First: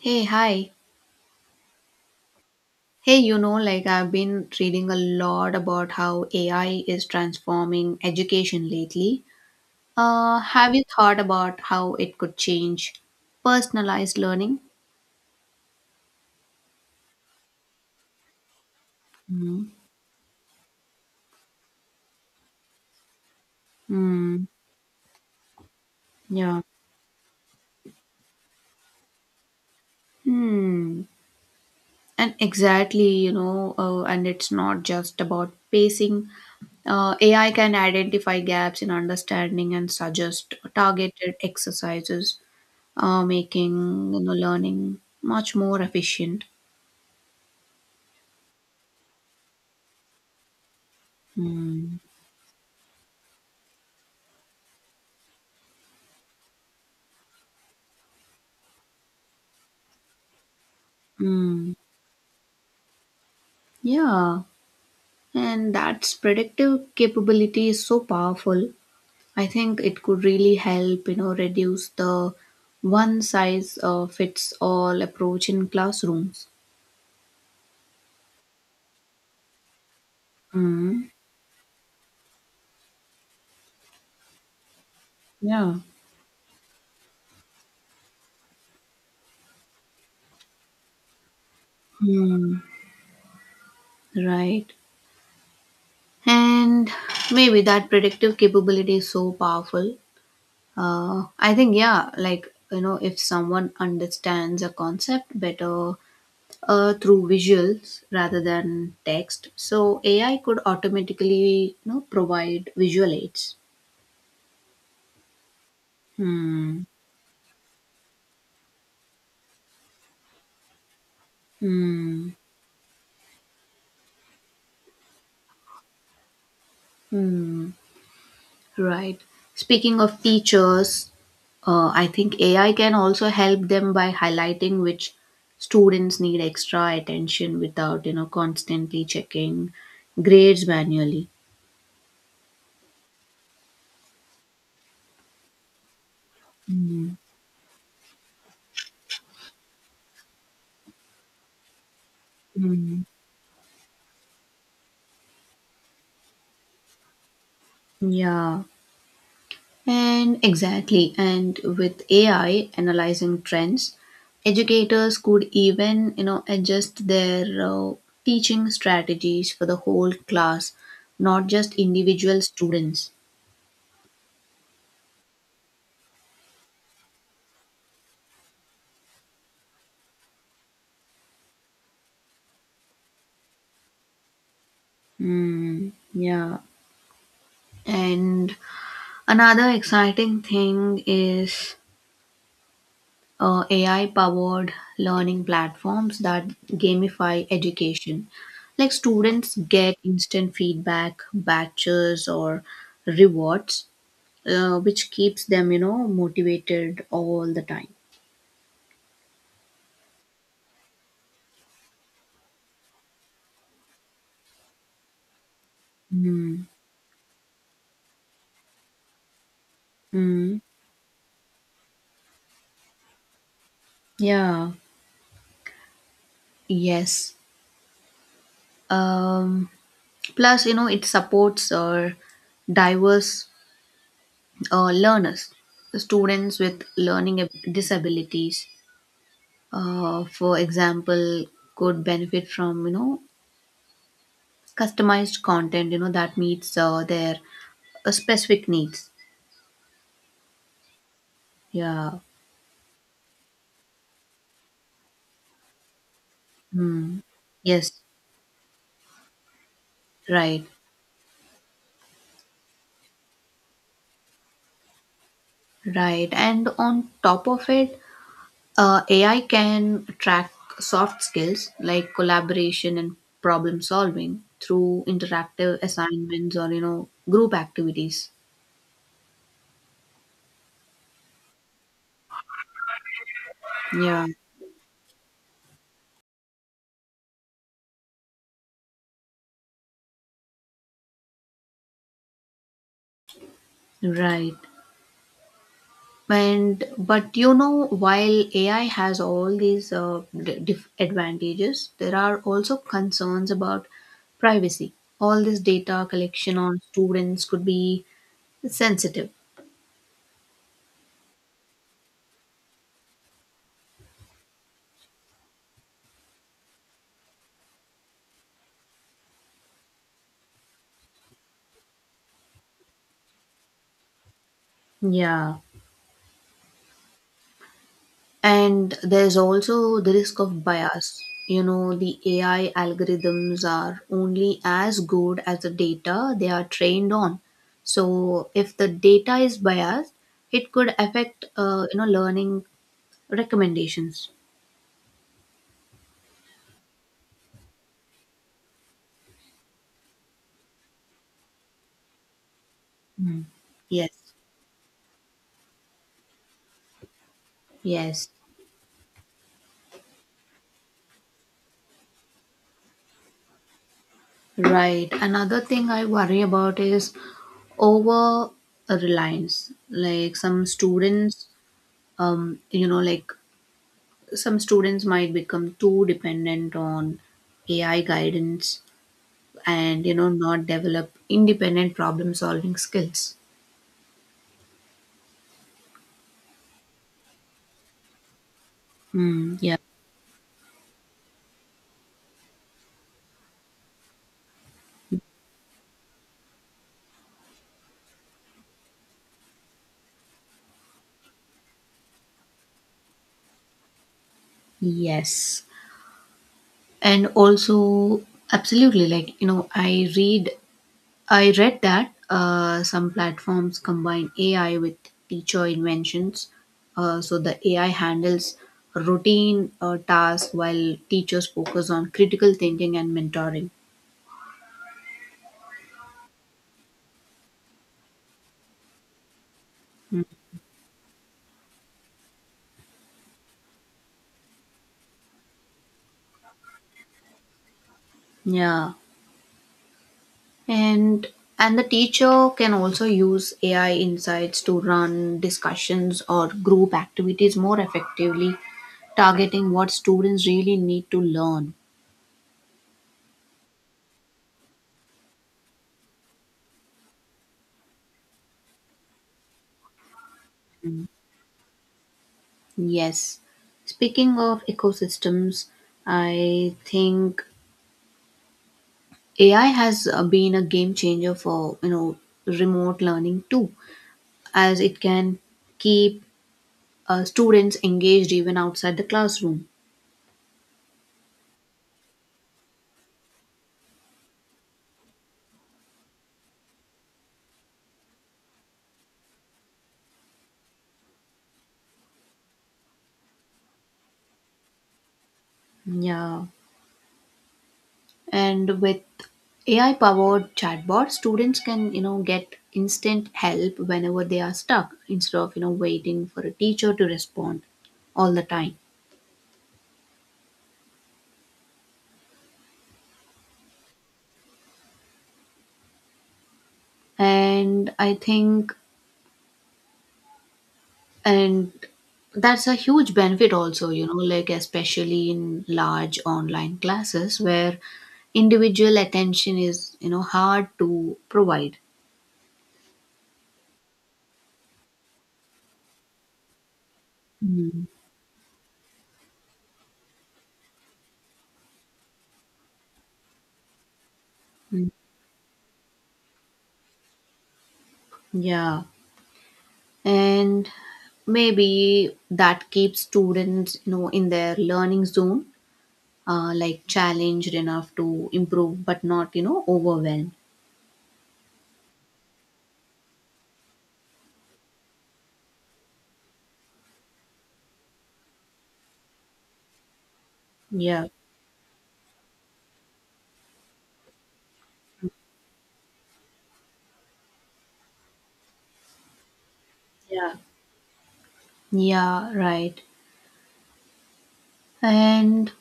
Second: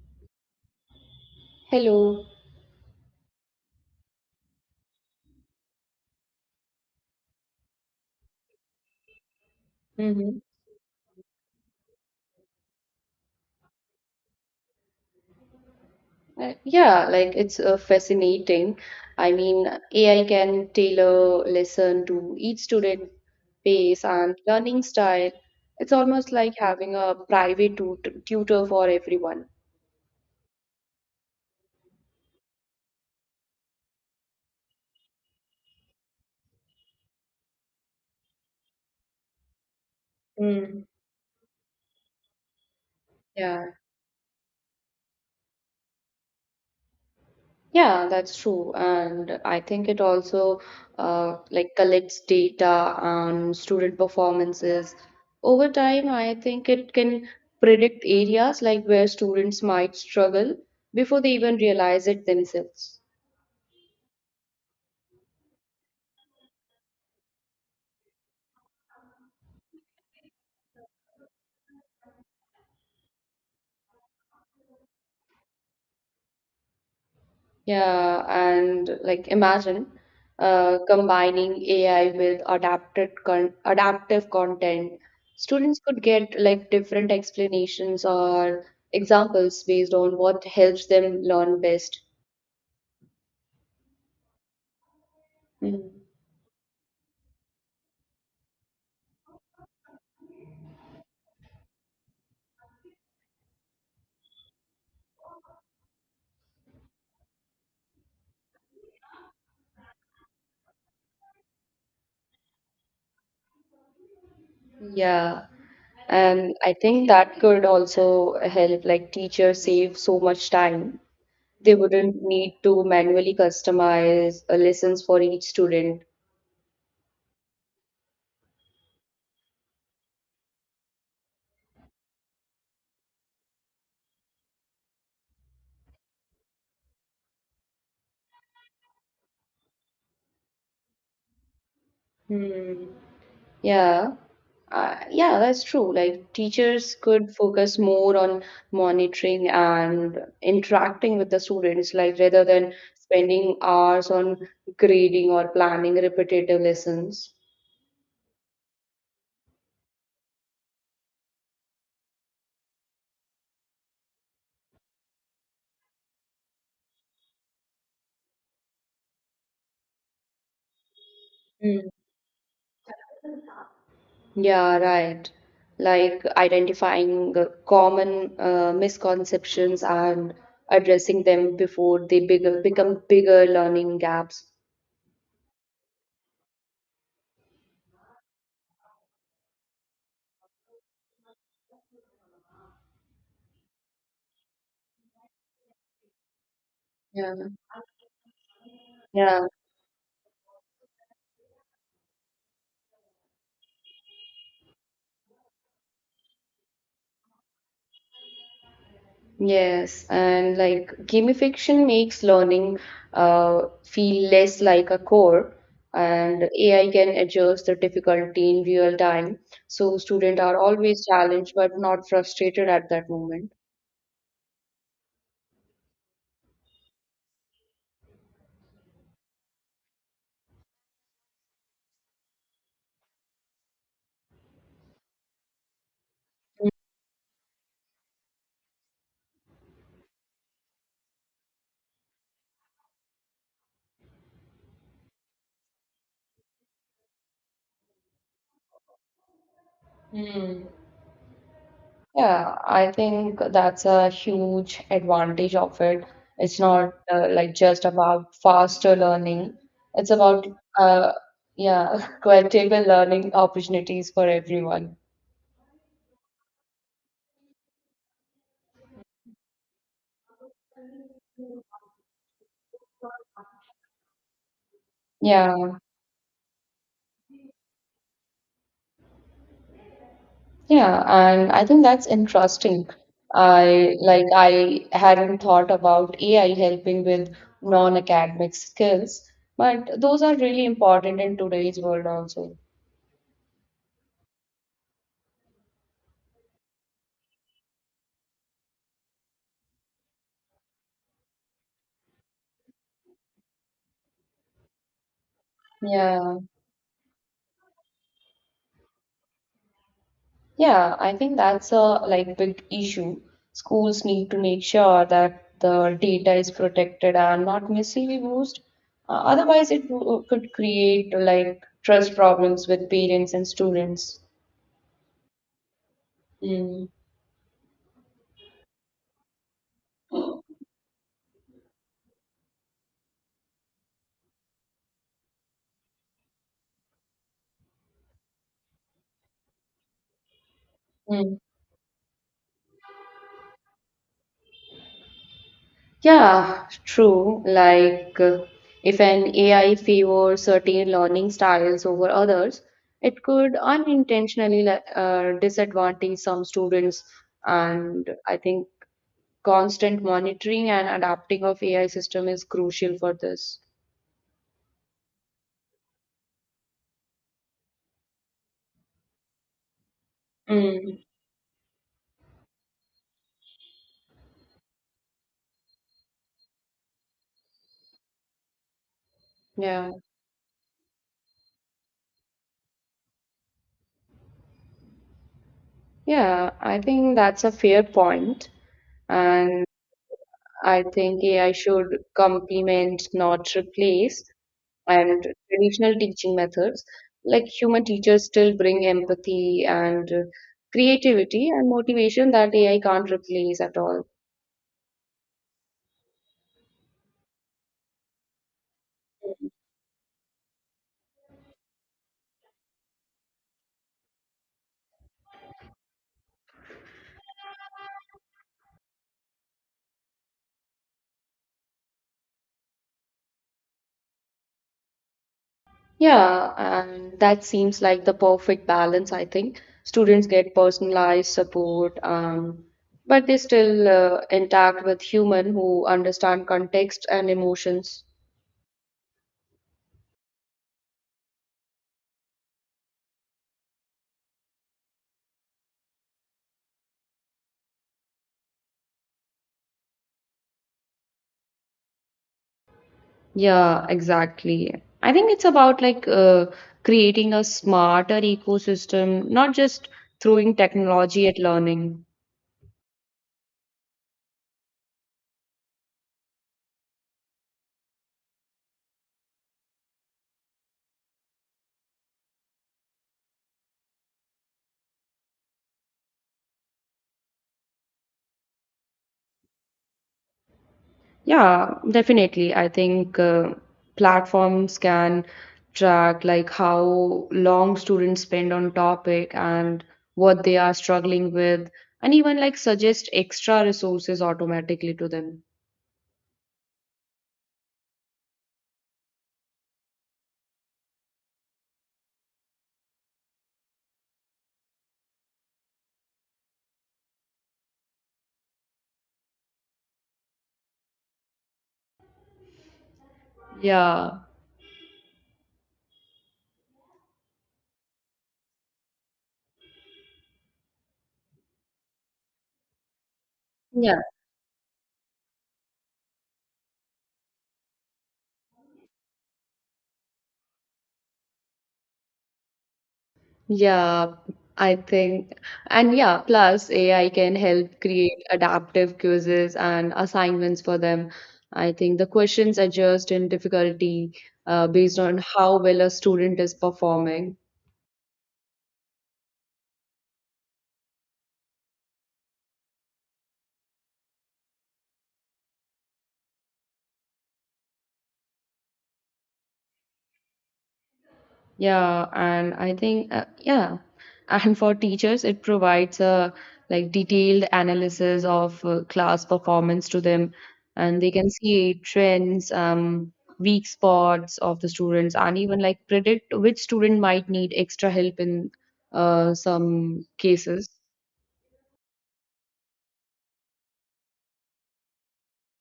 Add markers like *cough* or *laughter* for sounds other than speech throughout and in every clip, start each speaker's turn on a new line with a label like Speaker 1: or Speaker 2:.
Speaker 1: Hey, hi.
Speaker 2: Hello.
Speaker 1: Hey, you know, like I've been reading a lot about how AI is transforming education lately.
Speaker 2: Mm-hmm.
Speaker 1: Have you thought about how it could change personalized learning?
Speaker 2: Yeah, like it's fascinating. I
Speaker 1: Hmm.
Speaker 2: mean, AI can tailor lesson to each student pace and
Speaker 1: Hmm.
Speaker 2: learning style. It's almost like
Speaker 1: Yeah.
Speaker 2: having a private tutor for everyone.
Speaker 1: Hmm. And exactly, you know, and it's not just about pacing. AI can identify gaps in understanding and suggest
Speaker 2: Mm.
Speaker 1: targeted exercises,
Speaker 2: Yeah.
Speaker 1: making you know, learning much more efficient.
Speaker 2: Yeah, that's true. And I think it also like
Speaker 1: Mm,
Speaker 2: collects data on student performances. Over time, I think it can predict areas like where students might struggle before they even
Speaker 1: mm,
Speaker 2: realize it themselves.
Speaker 1: yeah, and that's predictive capability is so powerful. I think it could really help, you know, reduce the one size fits all approach in classrooms.
Speaker 2: Yeah, and like imagine
Speaker 1: Mm,
Speaker 2: combining AI with adapted con adaptive content.
Speaker 1: yeah.
Speaker 2: Students could get like different explanations or examples based on what helps them learn best.
Speaker 1: Hmm. Right.
Speaker 2: Mhm.
Speaker 1: And maybe that predictive capability is so powerful. I think, yeah, like, you know, if someone understands a concept better through visuals rather than text. So AI could automatically you know provide visual aids.
Speaker 2: Yeah, and I
Speaker 1: Hmm.
Speaker 2: think that could also help like teachers save so much time. They wouldn't
Speaker 1: Hmm.
Speaker 2: need to manually customize lessons for each student.
Speaker 1: Hmm. Right. Speaking of teachers, I think AI can also help them by highlighting which students need extra attention without you know constantly checking grades manually.
Speaker 2: Hmm. Yeah. Yeah, that's true. Like teachers
Speaker 1: Hmm.
Speaker 2: could focus more on monitoring and interacting with the students, like rather than spending hours on grading or planning repetitive lessons.
Speaker 1: Yeah. And exactly, and with AI analyzing trends, educators could even, you know, adjust their teaching strategies for the whole class, not just
Speaker 2: Mm.
Speaker 1: individual students.
Speaker 2: Yeah, right. Like identifying the common misconceptions and addressing them before become bigger learning gaps.
Speaker 1: Mm, yeah. And another exciting thing is AI powered learning platforms that
Speaker 2: Yeah.
Speaker 1: gamify education. Like
Speaker 2: Yeah.
Speaker 1: students get instant feedback, batches, or rewards which keeps them, you know, motivated all the time.
Speaker 2: Yes, and like gamification makes learning feel less like a core, and
Speaker 1: Mm.
Speaker 2: AI can adjust the difficulty in real time. So students are
Speaker 1: Mm.
Speaker 2: always challenged but not frustrated at that moment.
Speaker 1: Yeah. Yes. Um, Plus, you know, it supports diverse learners, students with disabilities, for example, could benefit from, you know, customized content, you know, that meets their specific needs.
Speaker 2: Hmm.
Speaker 1: Yeah.
Speaker 2: Yeah, I think that's a huge advantage of it. It's not
Speaker 1: Mm.
Speaker 2: like just
Speaker 1: Yes.
Speaker 2: about faster learning. It's about
Speaker 1: Right.
Speaker 2: uh yeah, *laughs* qualitative learning opportunities for everyone.
Speaker 1: Right. And on top of it, AI can track soft skills like collaboration and problem solving through interactive
Speaker 2: Yeah.
Speaker 1: assignments or you know group activities.
Speaker 2: Yeah, and I think that's interesting.
Speaker 1: Yeah,
Speaker 2: I hadn't thought about AI helping with non-academic skills, but those are really important in today's world also.
Speaker 1: right. And but you know, while AI has all these advantages, there are also concerns about privacy. All this data
Speaker 2: Yeah.
Speaker 1: collection on students could be sensitive.
Speaker 2: Yeah, I think that's a like big issue. Schools need to make sure that the data is protected and not misused. Otherwise, it could create like trust problems with parents and students.
Speaker 1: Yeah.
Speaker 2: Mm.
Speaker 1: And there's also the risk of bias. You know, the AI algorithms are only as good as the data they are trained on. So if the data is biased, it could
Speaker 2: Mm.
Speaker 1: affect, you know, learning recommendations.
Speaker 2: Yeah, true. Like, if an AI favors certain learning styles over others, it
Speaker 1: Mm.
Speaker 2: could
Speaker 1: Yes,
Speaker 2: unintentionally disadvantage some students. And
Speaker 1: yes,
Speaker 2: I think constant monitoring and adapting of AI system is crucial for this.
Speaker 1: right. Another thing I worry about is over reliance. Like some
Speaker 2: Mm,
Speaker 1: students, you know, like some students might become too dependent on AI guidance
Speaker 2: yeah,
Speaker 1: and you know not develop independent problem solving skills.
Speaker 2: yeah, I think that's a fair point.
Speaker 1: Mm,
Speaker 2: And
Speaker 1: yeah.
Speaker 2: I think AI should complement, not replace, and traditional teaching methods like human teachers still bring empathy and creativity and motivation that AI can't replace at all.
Speaker 1: Yes. And also absolutely like you know I read that some platforms combine AI with teacher inventions. So the AI handles routine tasks while teachers focus on critical thinking and mentoring.
Speaker 2: Yeah, and that seems like the perfect balance. I think students get personalized support, but they still intact with human who understand context and emotions.
Speaker 1: Yeah. and and the teacher can also use AI insights to run discussions or group activities more effectively, targeting what students really need to learn.
Speaker 2: Yeah, exactly. I think it's about like creating a smarter ecosystem, not just throwing technology at learning.
Speaker 1: Yes, speaking of ecosystems, I think AI has been a game changer for you know remote learning too, as it can keep students engaged even outside the classroom.
Speaker 2: Yeah, definitely. I think platforms can track like how long students spend on topic and what they are struggling with, and even like suggest extra resources automatically to them.
Speaker 1: Yeah, and with AI powered chatbot students can you know get instant help whenever they are stuck instead of you know waiting for a teacher to respond all the time.
Speaker 2: Yeah.
Speaker 1: And i think and that's a huge benefit also
Speaker 2: Yeah.
Speaker 1: you know like especially in large online classes where individual attention is you know hard to provide.
Speaker 2: Yeah, I think. And yeah, plus AI can help
Speaker 1: Mm,
Speaker 2: create adaptive quizzes and assignments for them. I think the questions adjust in difficulty
Speaker 1: mm.
Speaker 2: based on how well a student is performing.
Speaker 1: Yeah, and maybe that keeps students you know in their learning zone, like challenged enough to improve but not you know overwhelmed.
Speaker 2: Yeah, and I think and for teachers, it provides a like detailed analysis of class performance to them, and
Speaker 1: Yeah.
Speaker 2: they can see trends, weak spots of the students, and even like predict which student might need extra help in some
Speaker 1: Yeah.
Speaker 2: cases.
Speaker 1: yeah right and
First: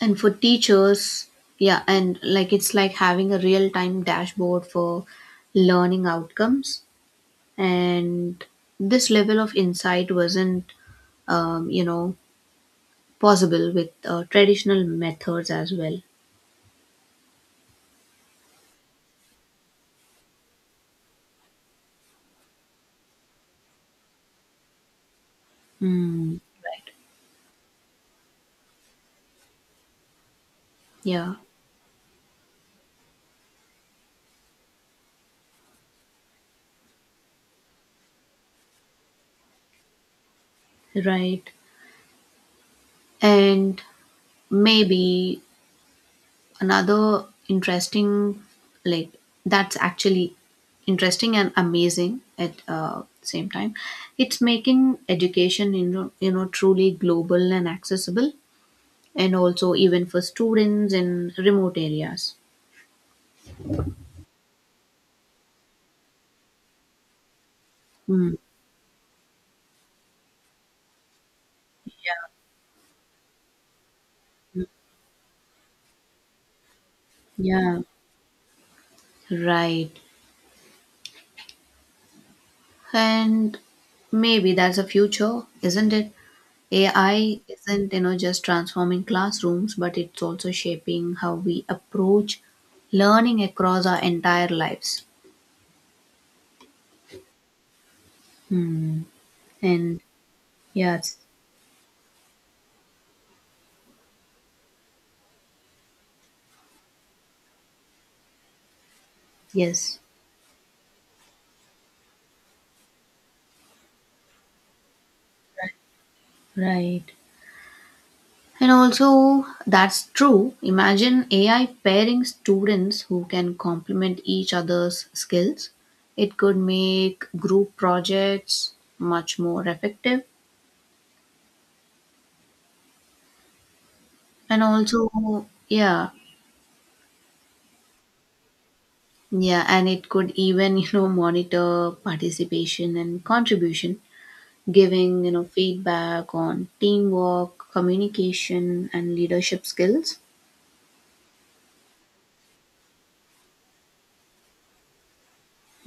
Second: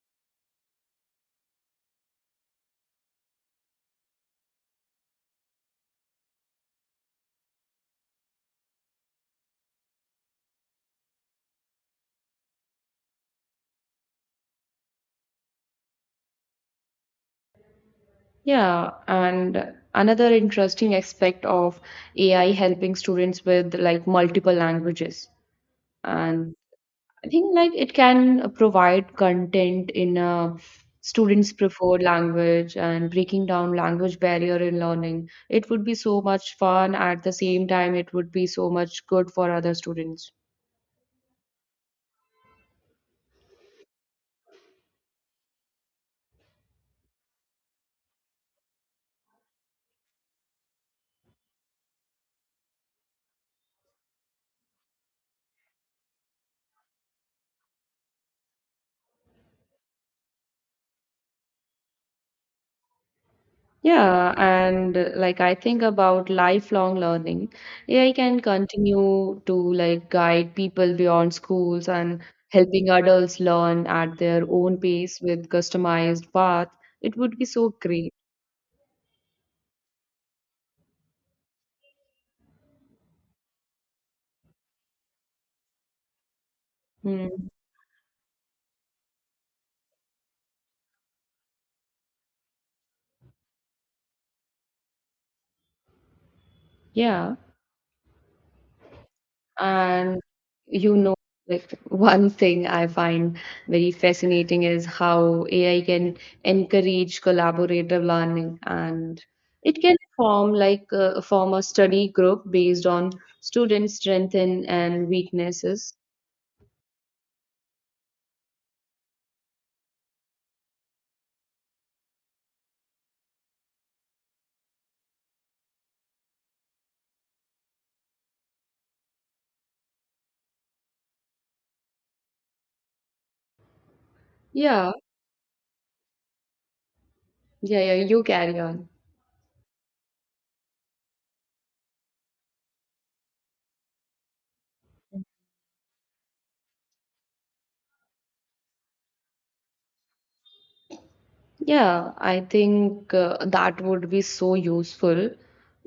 Speaker 1: and for teachers, yeah, and like it's like having a real time dashboard for learning outcomes. And this level of insight wasn't you know possible with traditional methods as well.
Speaker 2: Yeah, and another interesting aspect of AI helping students with like multiple languages.
Speaker 1: Mm,
Speaker 2: And
Speaker 1: right.
Speaker 2: I think like it can provide content in a
Speaker 1: Yeah,
Speaker 2: students preferred language and breaking down language barrier in learning. It would be so much fun. At the same time it would be so much good for other students.
Speaker 1: right. And maybe another interesting, like that's actually interesting and amazing at same time. It's making education, you know, truly global and accessible, and also even for students in remote areas.
Speaker 2: Yeah, and like I think about lifelong learning, AI
Speaker 1: Mm,
Speaker 2: can continue to like guide people beyond schools and helping adults learn at their own pace with customized path. It would be so
Speaker 1: yeah,
Speaker 2: great.
Speaker 1: right. And maybe that's the future, isn't it?
Speaker 2: Hmm.
Speaker 1: AI isn't, you know, just transforming classrooms, but it's also shaping how we approach learning across our entire lives.
Speaker 2: Yeah.
Speaker 1: Hmm. And
Speaker 2: And you know,
Speaker 1: yes,
Speaker 2: like one thing I find very fascinating is how AI can encourage collaborative learning, and it can
Speaker 1: yes,
Speaker 2: form like form a study group based on students' strengths and weaknesses.
Speaker 1: right. And also, that's true. Imagine AI pairing students who can complement each other's skills. It could make group projects much more effective. And
Speaker 2: Yeah,
Speaker 1: also, yeah,
Speaker 2: yeah, yeah. You carry on.
Speaker 1: yeah, and it could even, *laughs* you know, monitor participation and contribution, giving, you know, feedback on teamwork, communication, and leadership skills.
Speaker 2: Yeah, I think that would be so useful.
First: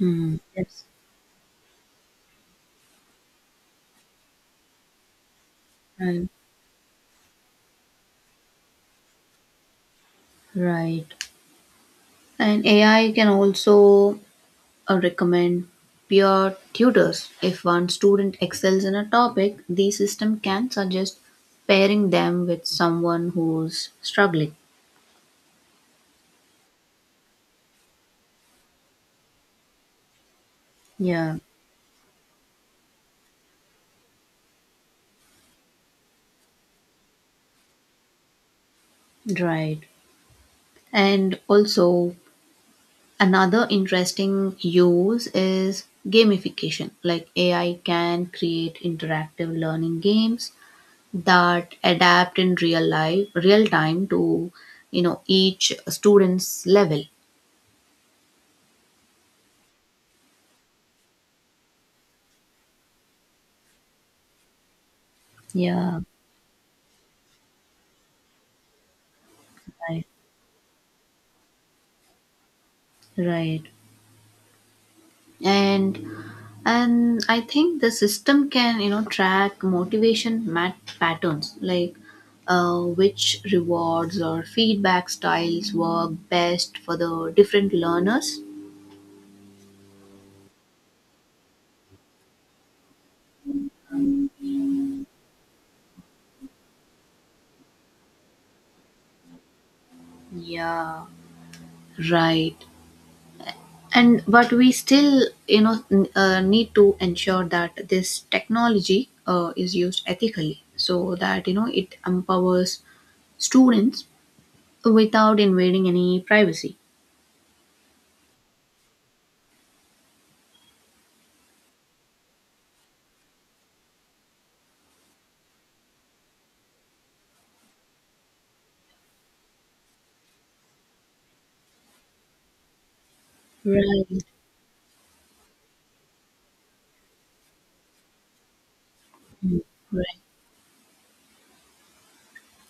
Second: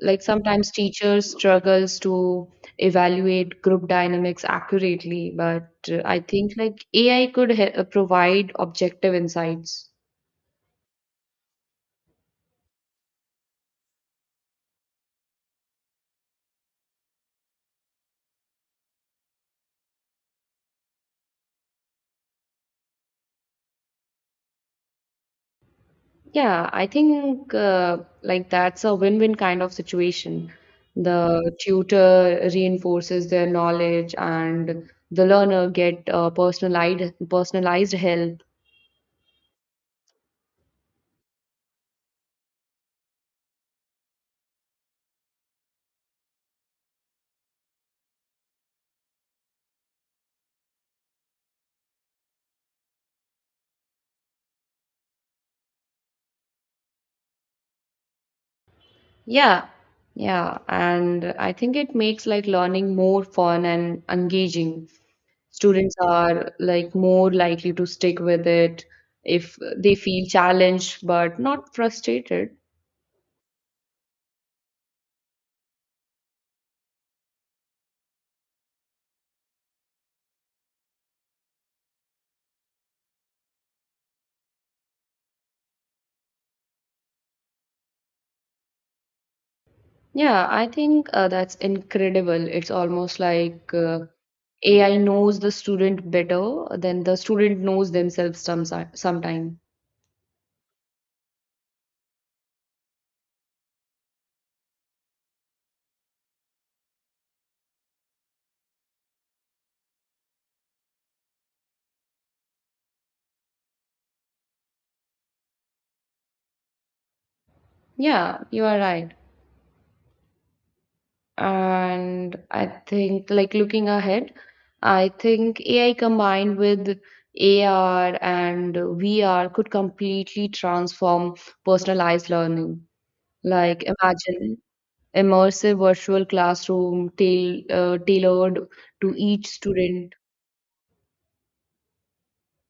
Speaker 2: Like sometimes
Speaker 1: Yes.
Speaker 2: teachers struggles to evaluate group dynamics accurately, but I
Speaker 1: And
Speaker 2: think like AI could he provide objective insights.
Speaker 1: right. And AI can also recommend peer tutors. If one student excels in a topic, the system can suggest pairing them with someone who's struggling.
Speaker 2: Yeah, I think like that's a win-win kind of situation.
Speaker 1: Yeah,
Speaker 2: The tutor reinforces their knowledge and the learner get personalized help.
Speaker 1: right. And also, another interesting use is gamification. Like AI can create interactive learning games that adapt in real time to, you know, each student's level.
Speaker 2: Yeah, yeah, and I think it makes like learning more fun and engaging. Students
Speaker 1: Yeah,
Speaker 2: are like more likely to stick with it if they
Speaker 1: right.
Speaker 2: feel challenged but not frustrated.
Speaker 1: Right. And and I think the system can you know track patterns like which rewards or feedback styles work best for the different learners.
Speaker 2: Yeah, I think that's incredible. It's almost like AI knows the student better than the student knows themselves sometime.
Speaker 1: Yeah, right. And but we still you know need to ensure that this technology is used ethically so that you know it empowers students without invading any privacy.
Speaker 2: Yeah, you are right. And I think, like looking ahead, I think AI combined with AR and VR could completely transform personalized learning. Like
Speaker 1: Right.
Speaker 2: imagine immersive virtual classroom tailored to each student.
Speaker 1: Right.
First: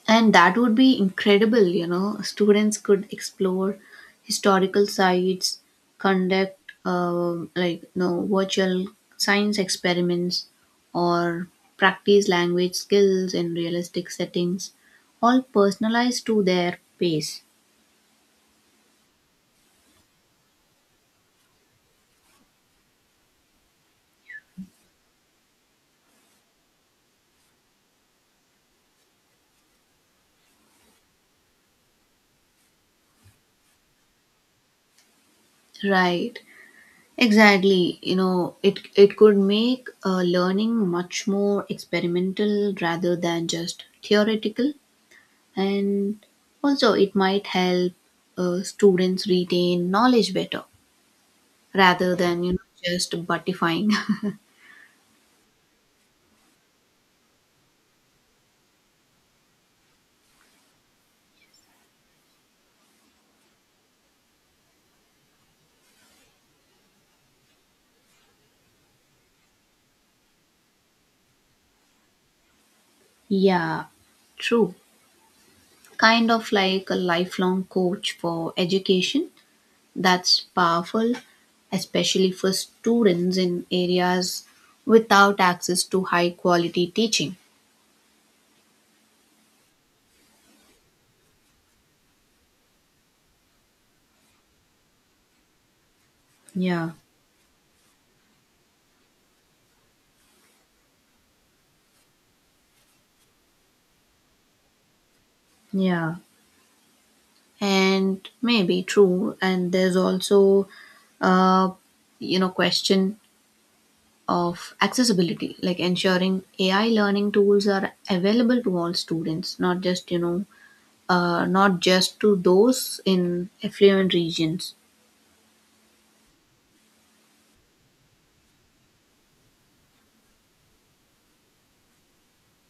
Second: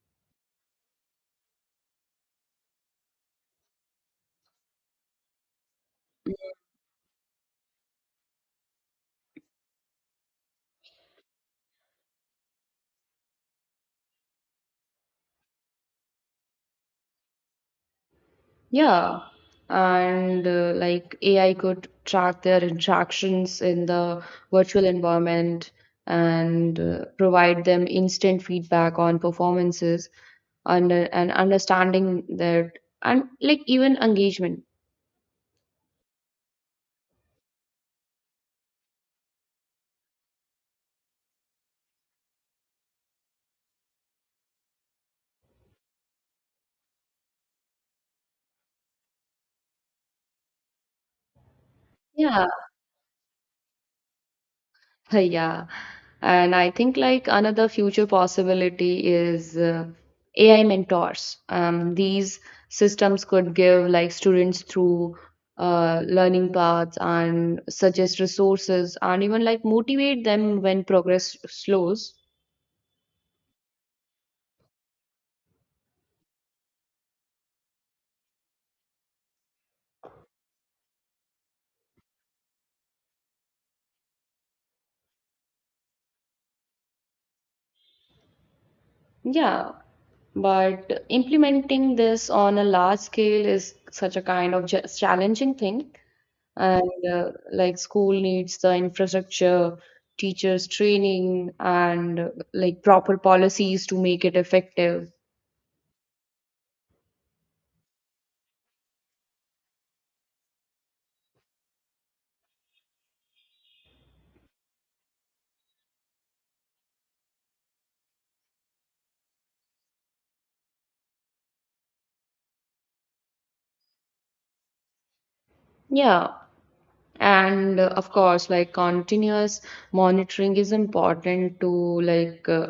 Speaker 1: And that would be incredible, you know. Students could explore historical sites, conduct like no virtual science experiments, or practice language skills in realistic settings, all personalized to their pace.
Speaker 2: Yeah, and like AI could track their interactions in the virtual environment and provide them instant feedback on performances and understanding their and like even engagement.
Speaker 1: Right. Exactly. You know, it could make learning much more experimental rather than just theoretical. And also it might help students retain knowledge better rather than
Speaker 2: Yeah,
Speaker 1: you know just butifying.
Speaker 2: *laughs* yeah. And I think like another future possibility is AI mentors. These systems could give like students through learning paths and suggest resources and even like motivate them when progress slows.
Speaker 1: *laughs* Yeah, true, kind of like a lifelong coach for education. That's powerful, especially for students in areas without access to high quality teaching.
Speaker 2: Yeah. But implementing this on a large scale is such a kind of challenging thing.
Speaker 1: Yeah,
Speaker 2: And like school needs the infrastructure, teachers training and like proper policies to make it effective.
Speaker 1: yeah, and maybe true. And there's also uh you know question of accessibility, like ensuring AI learning tools are available to all students, not just you know not just to those in affluent regions.
Speaker 2: Yeah, and of course like continuous monitoring is important to like uh,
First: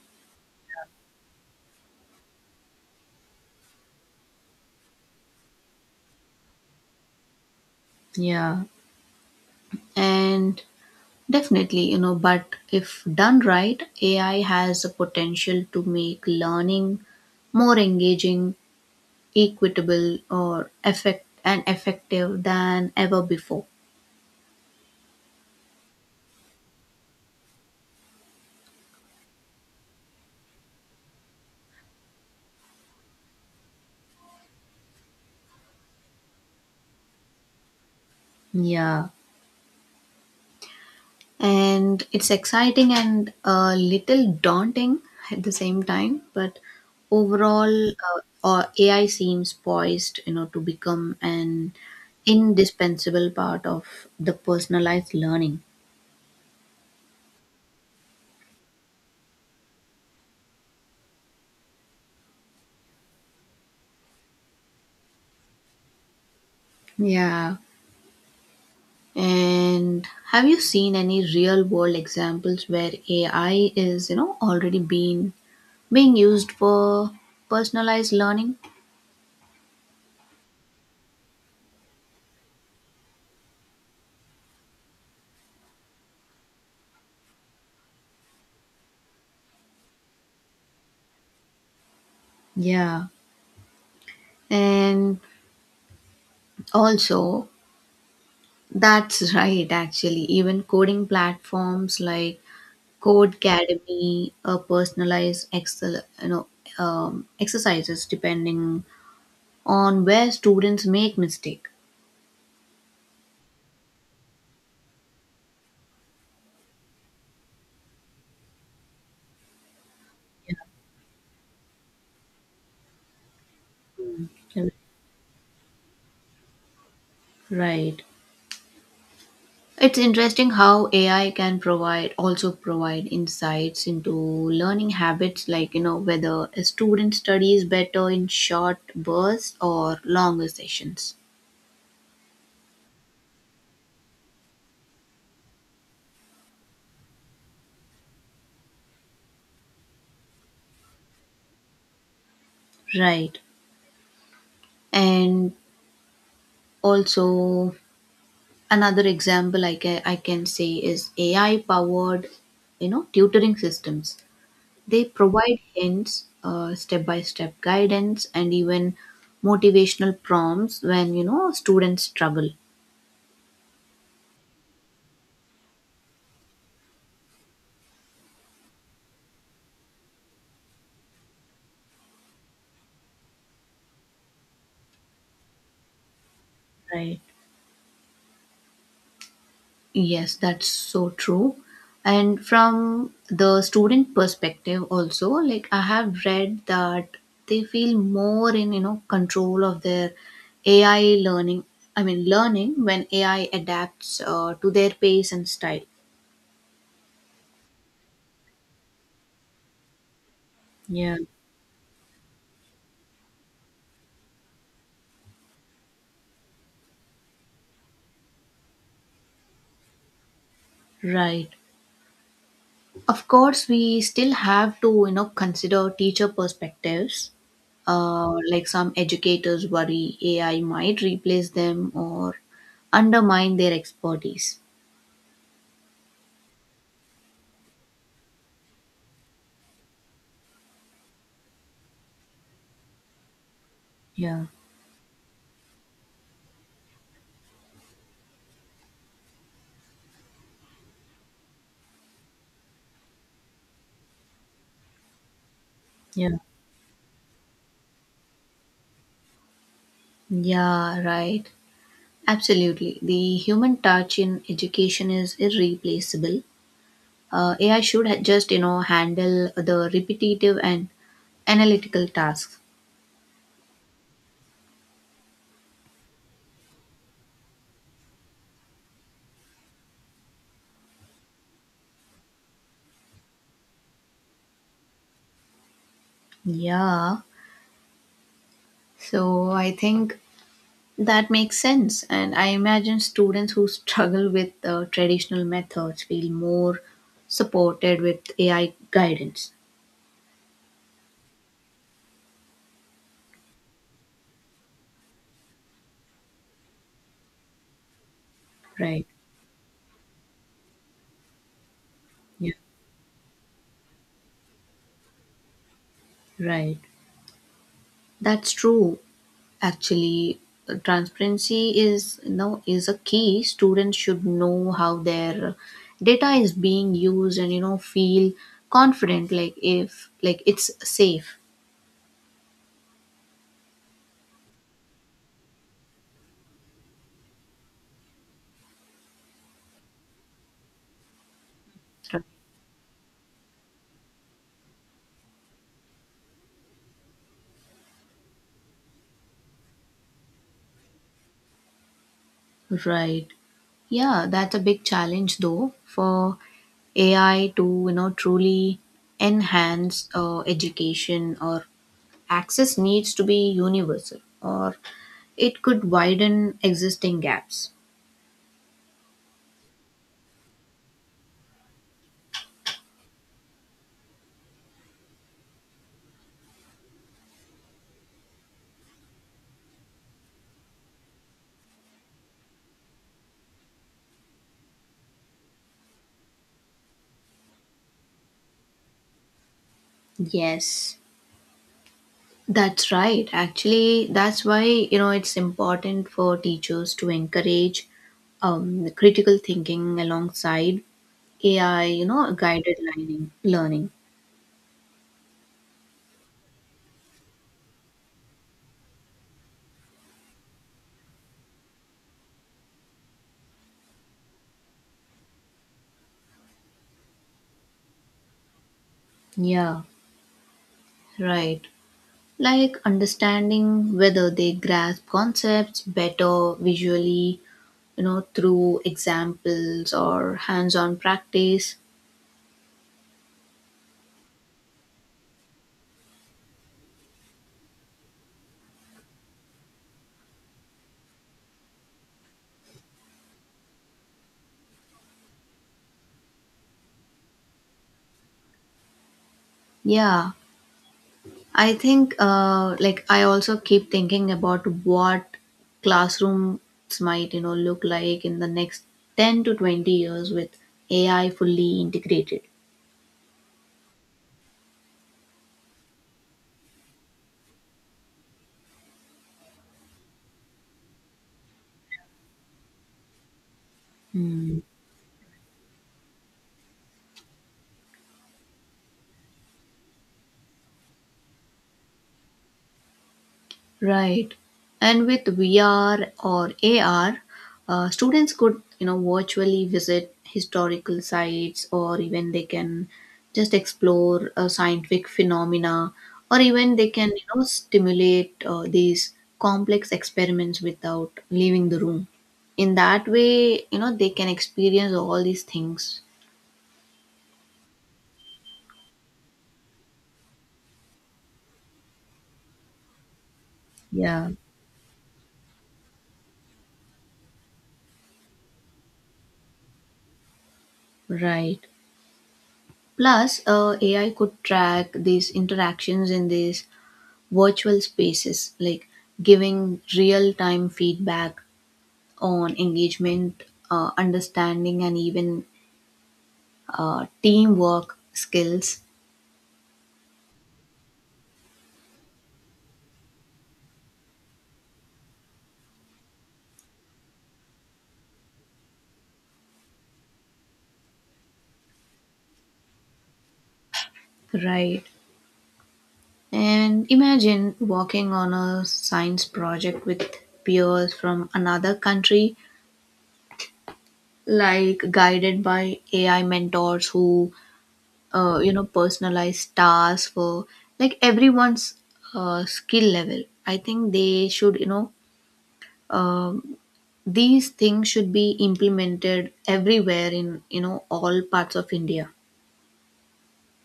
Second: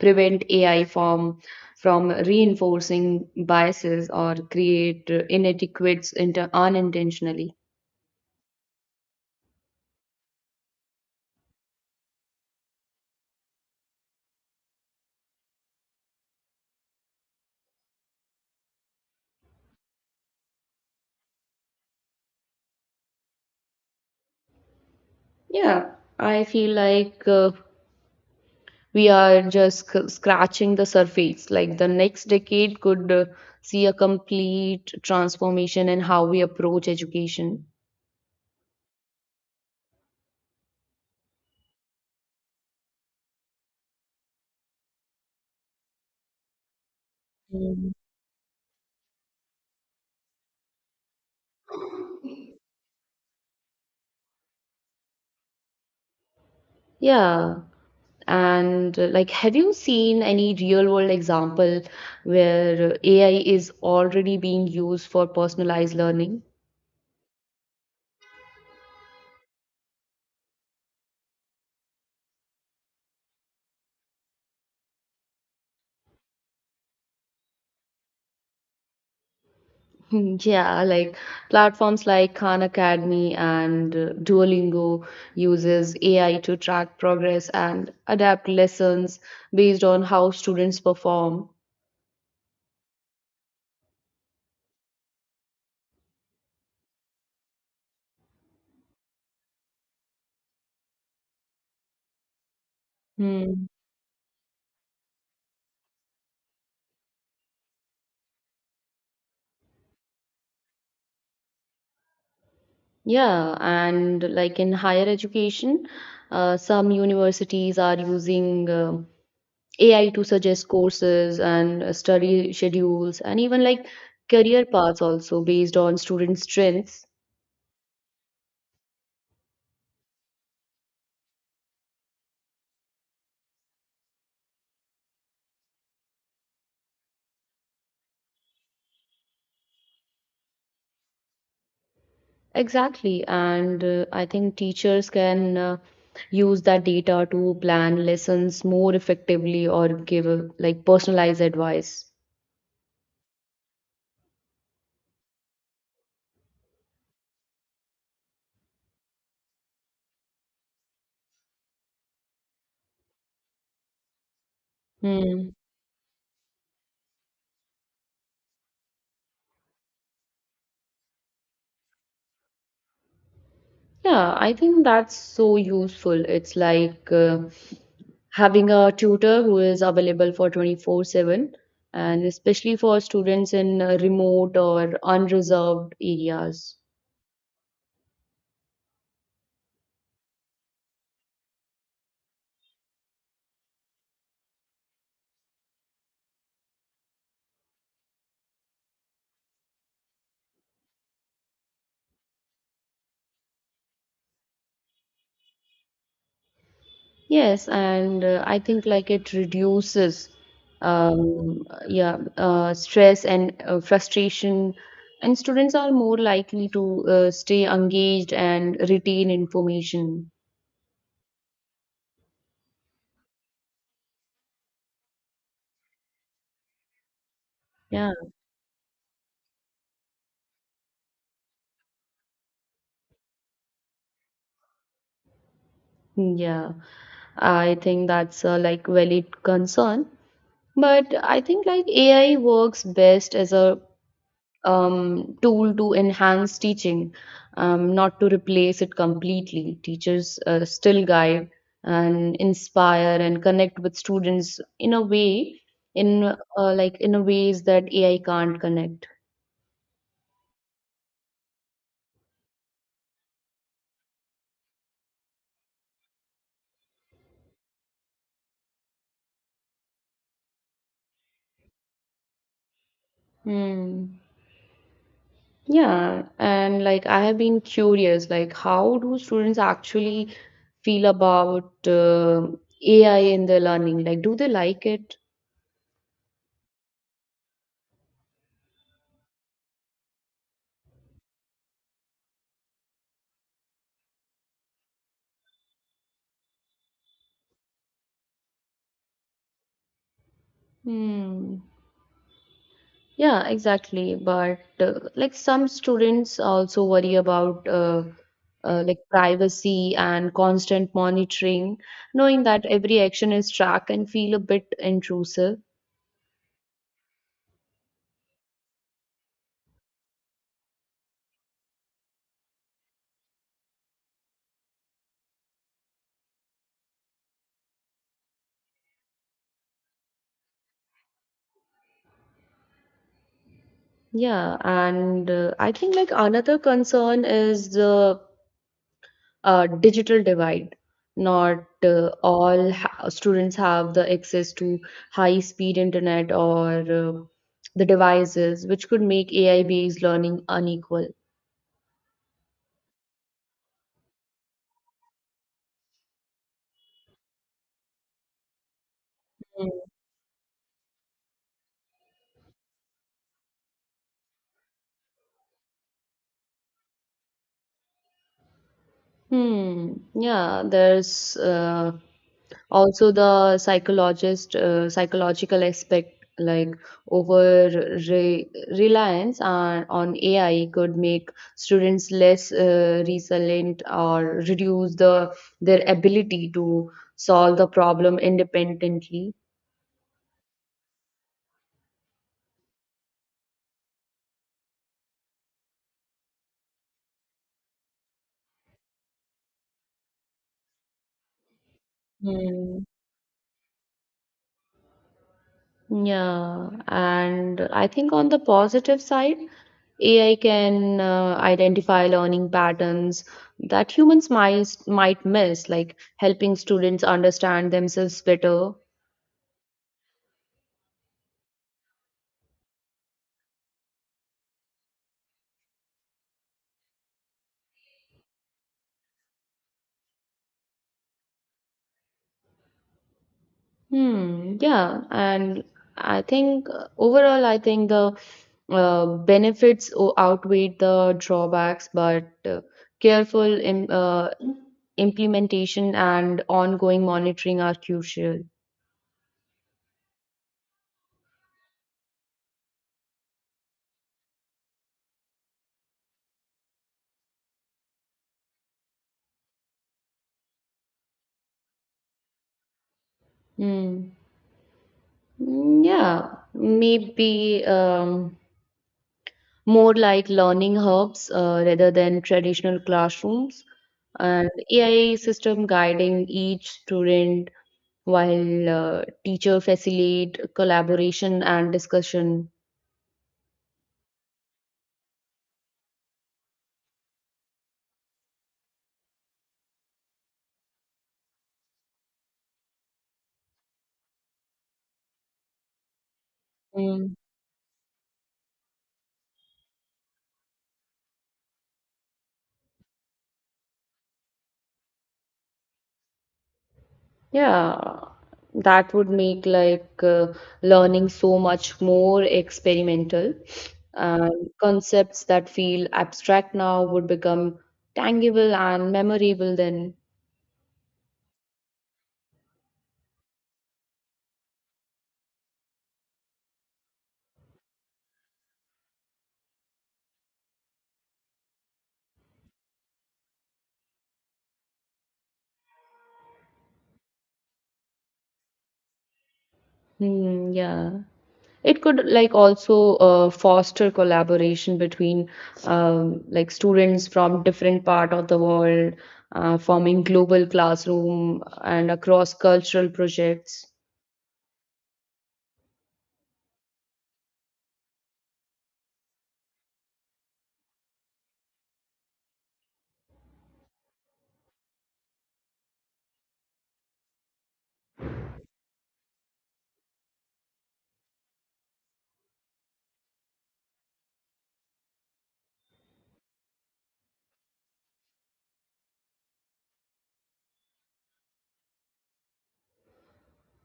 Speaker 2: prevent AI from reinforcing biases or create unintentionally.
Speaker 1: Yeah, and definitely you know but if done right, AI has the potential to make learning more engaging, equitable, or effective than ever before.
Speaker 2: Yeah, I feel like we are just scratching the surface. Like the next decade could see a complete transformation in how we approach education.
Speaker 1: Yeah, and it's exciting and a little daunting at the same time, but overall
Speaker 2: Mm.
Speaker 1: AI seems poised you know to become an indispensable part of the personalized learning.
Speaker 2: Yeah. And like, have you seen any real world example where AI is already being used for personalized learning?
Speaker 1: Yeah, and have you seen any real world examples where AI is you know already being being used for personalized learning?
Speaker 2: *laughs* Yeah, like platforms like Khan Academy and Duolingo uses AI to track progress and adapt lessons based on how students perform.
Speaker 1: Yeah, and also that's right, actually. Even coding platforms like
Speaker 2: Hmm.
Speaker 1: Codecademy personalize excel, you know, exercises depending on where students make mistake.
Speaker 2: Yeah, and like in higher education, some universities are using AI to suggest courses and study schedules and even like
Speaker 1: Yeah.
Speaker 2: career paths also based on student strengths.
Speaker 1: Right. It's interesting how AI can provide also provide insights into learning habits, like you know whether a student studies better in short bursts or longer sessions.
Speaker 2: Exactly. And I think teachers can use that data to plan lessons more effectively or give like personalized advice.
Speaker 1: Right. And also, another example I can say is AI powered, you know, tutoring systems. They
Speaker 2: Hmm.
Speaker 1: provide hints, step by step guidance, and even motivational prompts when you know students struggle.
Speaker 2: Yeah, I think that's so useful. It's like having a tutor who is available for 24/7, and especially for students in remote or unreserved areas.
Speaker 1: Right. Yes, that's so true. And from the student perspective also, like I have read that they feel more in, you know, control of their AI learning. I mean, learning when AI adapts to their pace and style.
Speaker 2: Yes, and I think like it reduces
Speaker 1: Yeah.
Speaker 2: yeah stress and frustration, and students are more likely to stay engaged and retain information.
Speaker 1: Right. Of course, we still have to, you know, consider teacher perspectives.
Speaker 2: Yeah,
Speaker 1: Like some educators worry AI might replace them or undermine their expertise.
Speaker 2: yeah, I think that's a like valid concern. But I think like AI works best as a
Speaker 1: Yeah.
Speaker 2: tool to enhance teaching, not to replace it completely. Teachers still guide and inspire and connect with students in a way, in uh,
Speaker 1: Yeah.
Speaker 2: in a ways that AI can't connect.
Speaker 1: Yeah, right. Absolutely. The human touch in education is irreplaceable. AI should just, you know, handle the repetitive and analytical tasks.
Speaker 2: Hmm. Yeah, and like I have been curious, like how do students actually feel about AI in their learning? Like, do they like it?
Speaker 1: Yeah. So I think that makes sense. And I imagine students who struggle with traditional methods feel more supported with AI guidance.
Speaker 2: Hmm. Yeah, exactly. But like some students also worry about like
Speaker 1: Right.
Speaker 2: privacy and constant monitoring, knowing
Speaker 1: Yeah.
Speaker 2: that every action is tracked and feel a bit intrusive.
Speaker 1: Right. That's true. Actually, transparency is a key. Students should know how their data is being used and you know feel confident like if like it's safe.
Speaker 2: Yeah, and I think like another concern is the digital divide. Not all ha students have the access to high-speed internet or the devices, which could make AI-based learning unequal.
Speaker 1: Right. Yeah, that's a big challenge though for AI to you know truly enhance education, or access needs to be universal or it could widen existing gaps.
Speaker 2: Hmm. Yeah, there's also the psychologist psychological aspect like over re- reliance on AI could make students less resilient or reduce the their ability to solve the problem independently.
Speaker 1: Yes. That's right. Actually, that's why you know it's important for teachers to encourage critical thinking alongside AI. You know, guided
Speaker 2: Hmm.
Speaker 1: Learning.
Speaker 2: Yeah, and I think on the positive side, AI can identify learning patterns that might miss, like helping students understand themselves better.
Speaker 1: Yeah, right. Like understanding whether they grasp concepts better visually. You know, through examples or hands-on practice.
Speaker 2: Hmm, yeah, and I think overall, I think the benefits outweigh the drawbacks, but careful im implementation and ongoing monitoring are crucial.
Speaker 1: Yeah, I think, like, I also keep thinking about what classrooms might, you know, look like in the next 10 to 20 years with AI fully integrated.
Speaker 2: Hmm. Mm, yeah, maybe. More like learning hubs rather than traditional classrooms, and
Speaker 1: Hmm.
Speaker 2: AI system guiding each student while teacher facilitate collaboration and discussion.
Speaker 1: Right. And with VR or AR, students could, you know, virtually visit historical sites, or even they can just explore scientific phenomena, or even they can,
Speaker 2: Mm.
Speaker 1: you know, stimulate these complex experiments without leaving the room. In that way, you know, they can experience all these things.
Speaker 2: Yeah, that would make like learning so much more experimental.
Speaker 1: Yeah,
Speaker 2: And concepts that feel abstract now would become tangible and memorable then.
Speaker 1: right. Plus, AI could track these interactions in these virtual spaces, like giving real time feedback on engagement, understanding, and even teamwork skills.
Speaker 2: Hmm, yeah. It could like also foster collaboration between like students from different part of the world, forming global classroom and across cultural projects.
Speaker 1: Right. And imagine working on a science project with peers from another country, like guided by AI mentors who, you know, personalize tasks for like everyone's skill level. I think they should, you know, uh, these things should be implemented everywhere in you know all parts of India.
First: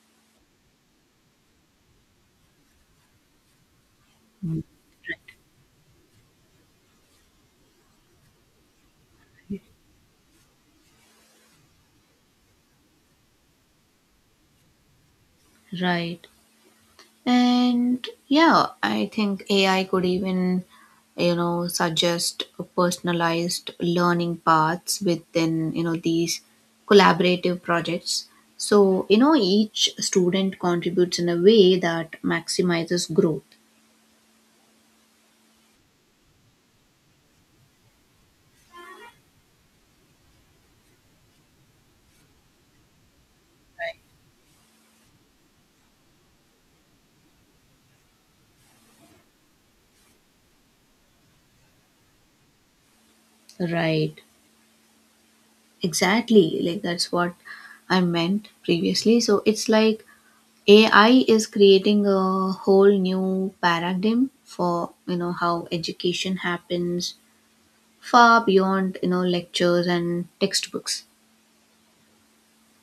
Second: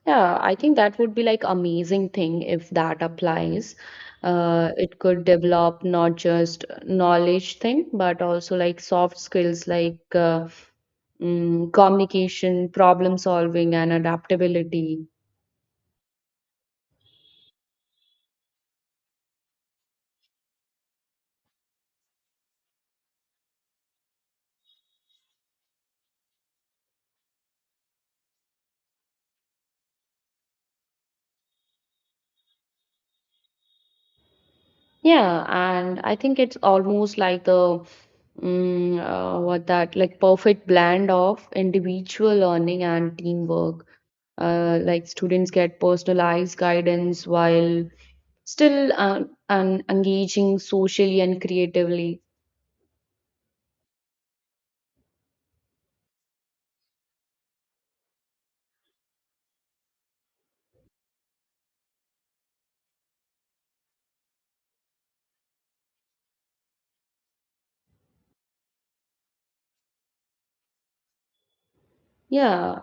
Speaker 2: Yeah, I think that would be like amazing thing if that applies. It could develop not just knowledge thing, but also like soft skills like mm, communication, problem solving, and adaptability.
Speaker 1: Right, and yeah, I think AI could even you know suggest personalized learning paths within you know these collaborative projects, so you know each student contributes in a way that maximizes growth.
Speaker 2: Yeah, and I think it's almost like the mm, what that like perfect blend of individual learning and teamwork. Like students get personalized guidance while still and engaging socially and creatively.
Speaker 1: Right, exactly, like that's what I meant previously, so it's like AI is creating a whole new paradigm for you know how education happens, far beyond you know lectures and textbooks.
Speaker 2: Yeah,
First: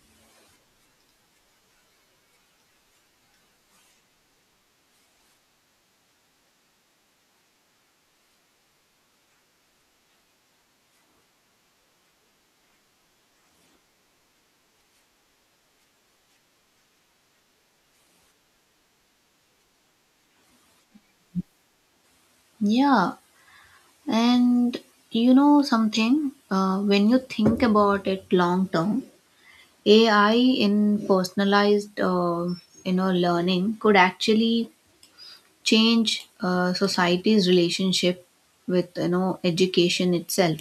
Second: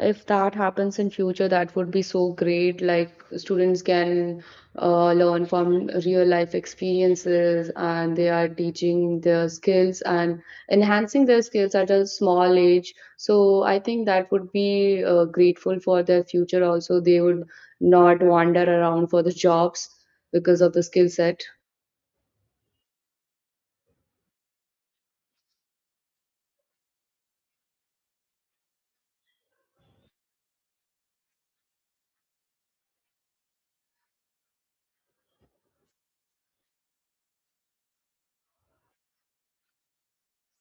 Speaker 2: if that happens in future, that would be so great. Like students can learn from real life experiences, and they are teaching their skills and enhancing their skills at a small age. So I think that would be grateful for their future. Also, they would not wander around for the jobs because of the skill set.
Speaker 1: Yeah, and you know something when you think about it long term, AI in personalized you know learning could actually change society's relationship with you know education itself.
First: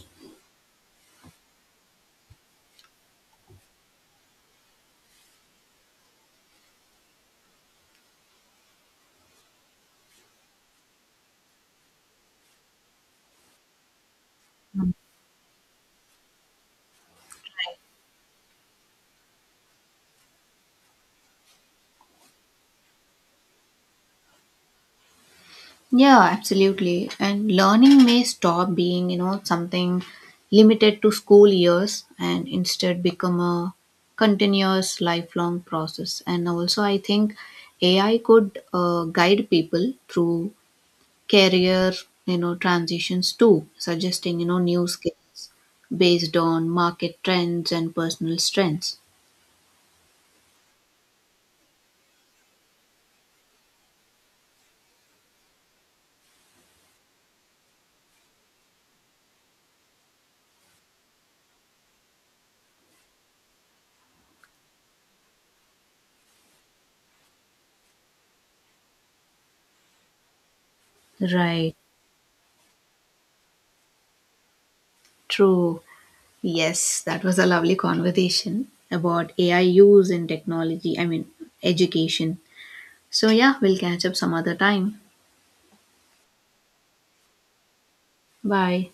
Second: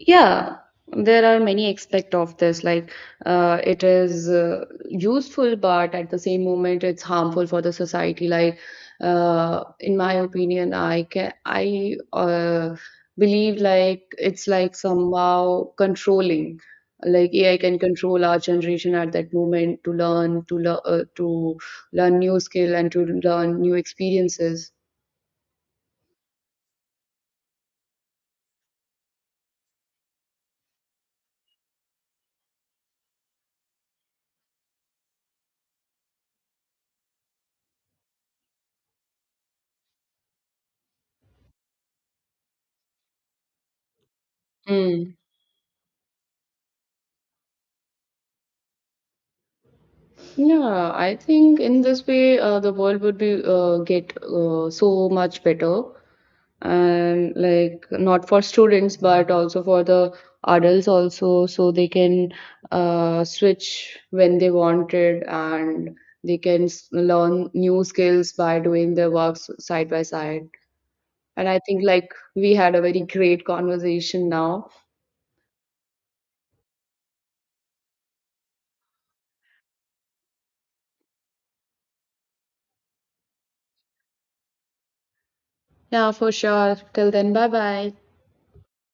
Speaker 2: Yeah, there are many aspects of this. Like, it is useful, but at the same moment, it's harmful for the society. Like, in my opinion, I believe like it's like somehow controlling. Like AI can control our generation at that moment to learn to learn new skill and to learn new experiences.
Speaker 1: Yeah, absolutely. And learning may stop being, you know, something limited to school years and instead become a continuous lifelong process. And also, I think AI could guide people through career, you know, transitions too, suggesting, you know, new skills based on market trends and personal strengths.
Speaker 2: Yeah, I think in this way, the world would be get so much better, and like not for students, but also for the adults also, so they can switch when they wanted, and they can learn new skills by doing their works side by side. And I
Speaker 1: Right,
Speaker 2: think like we had a very great conversation now.
Speaker 1: true. Yes, that was a lovely conversation about AI use in technology, I mean, education. So, yeah, we'll catch up some other time.
Speaker 2: Yeah, for sure. Till then, bye bye.
Speaker 1: Bye.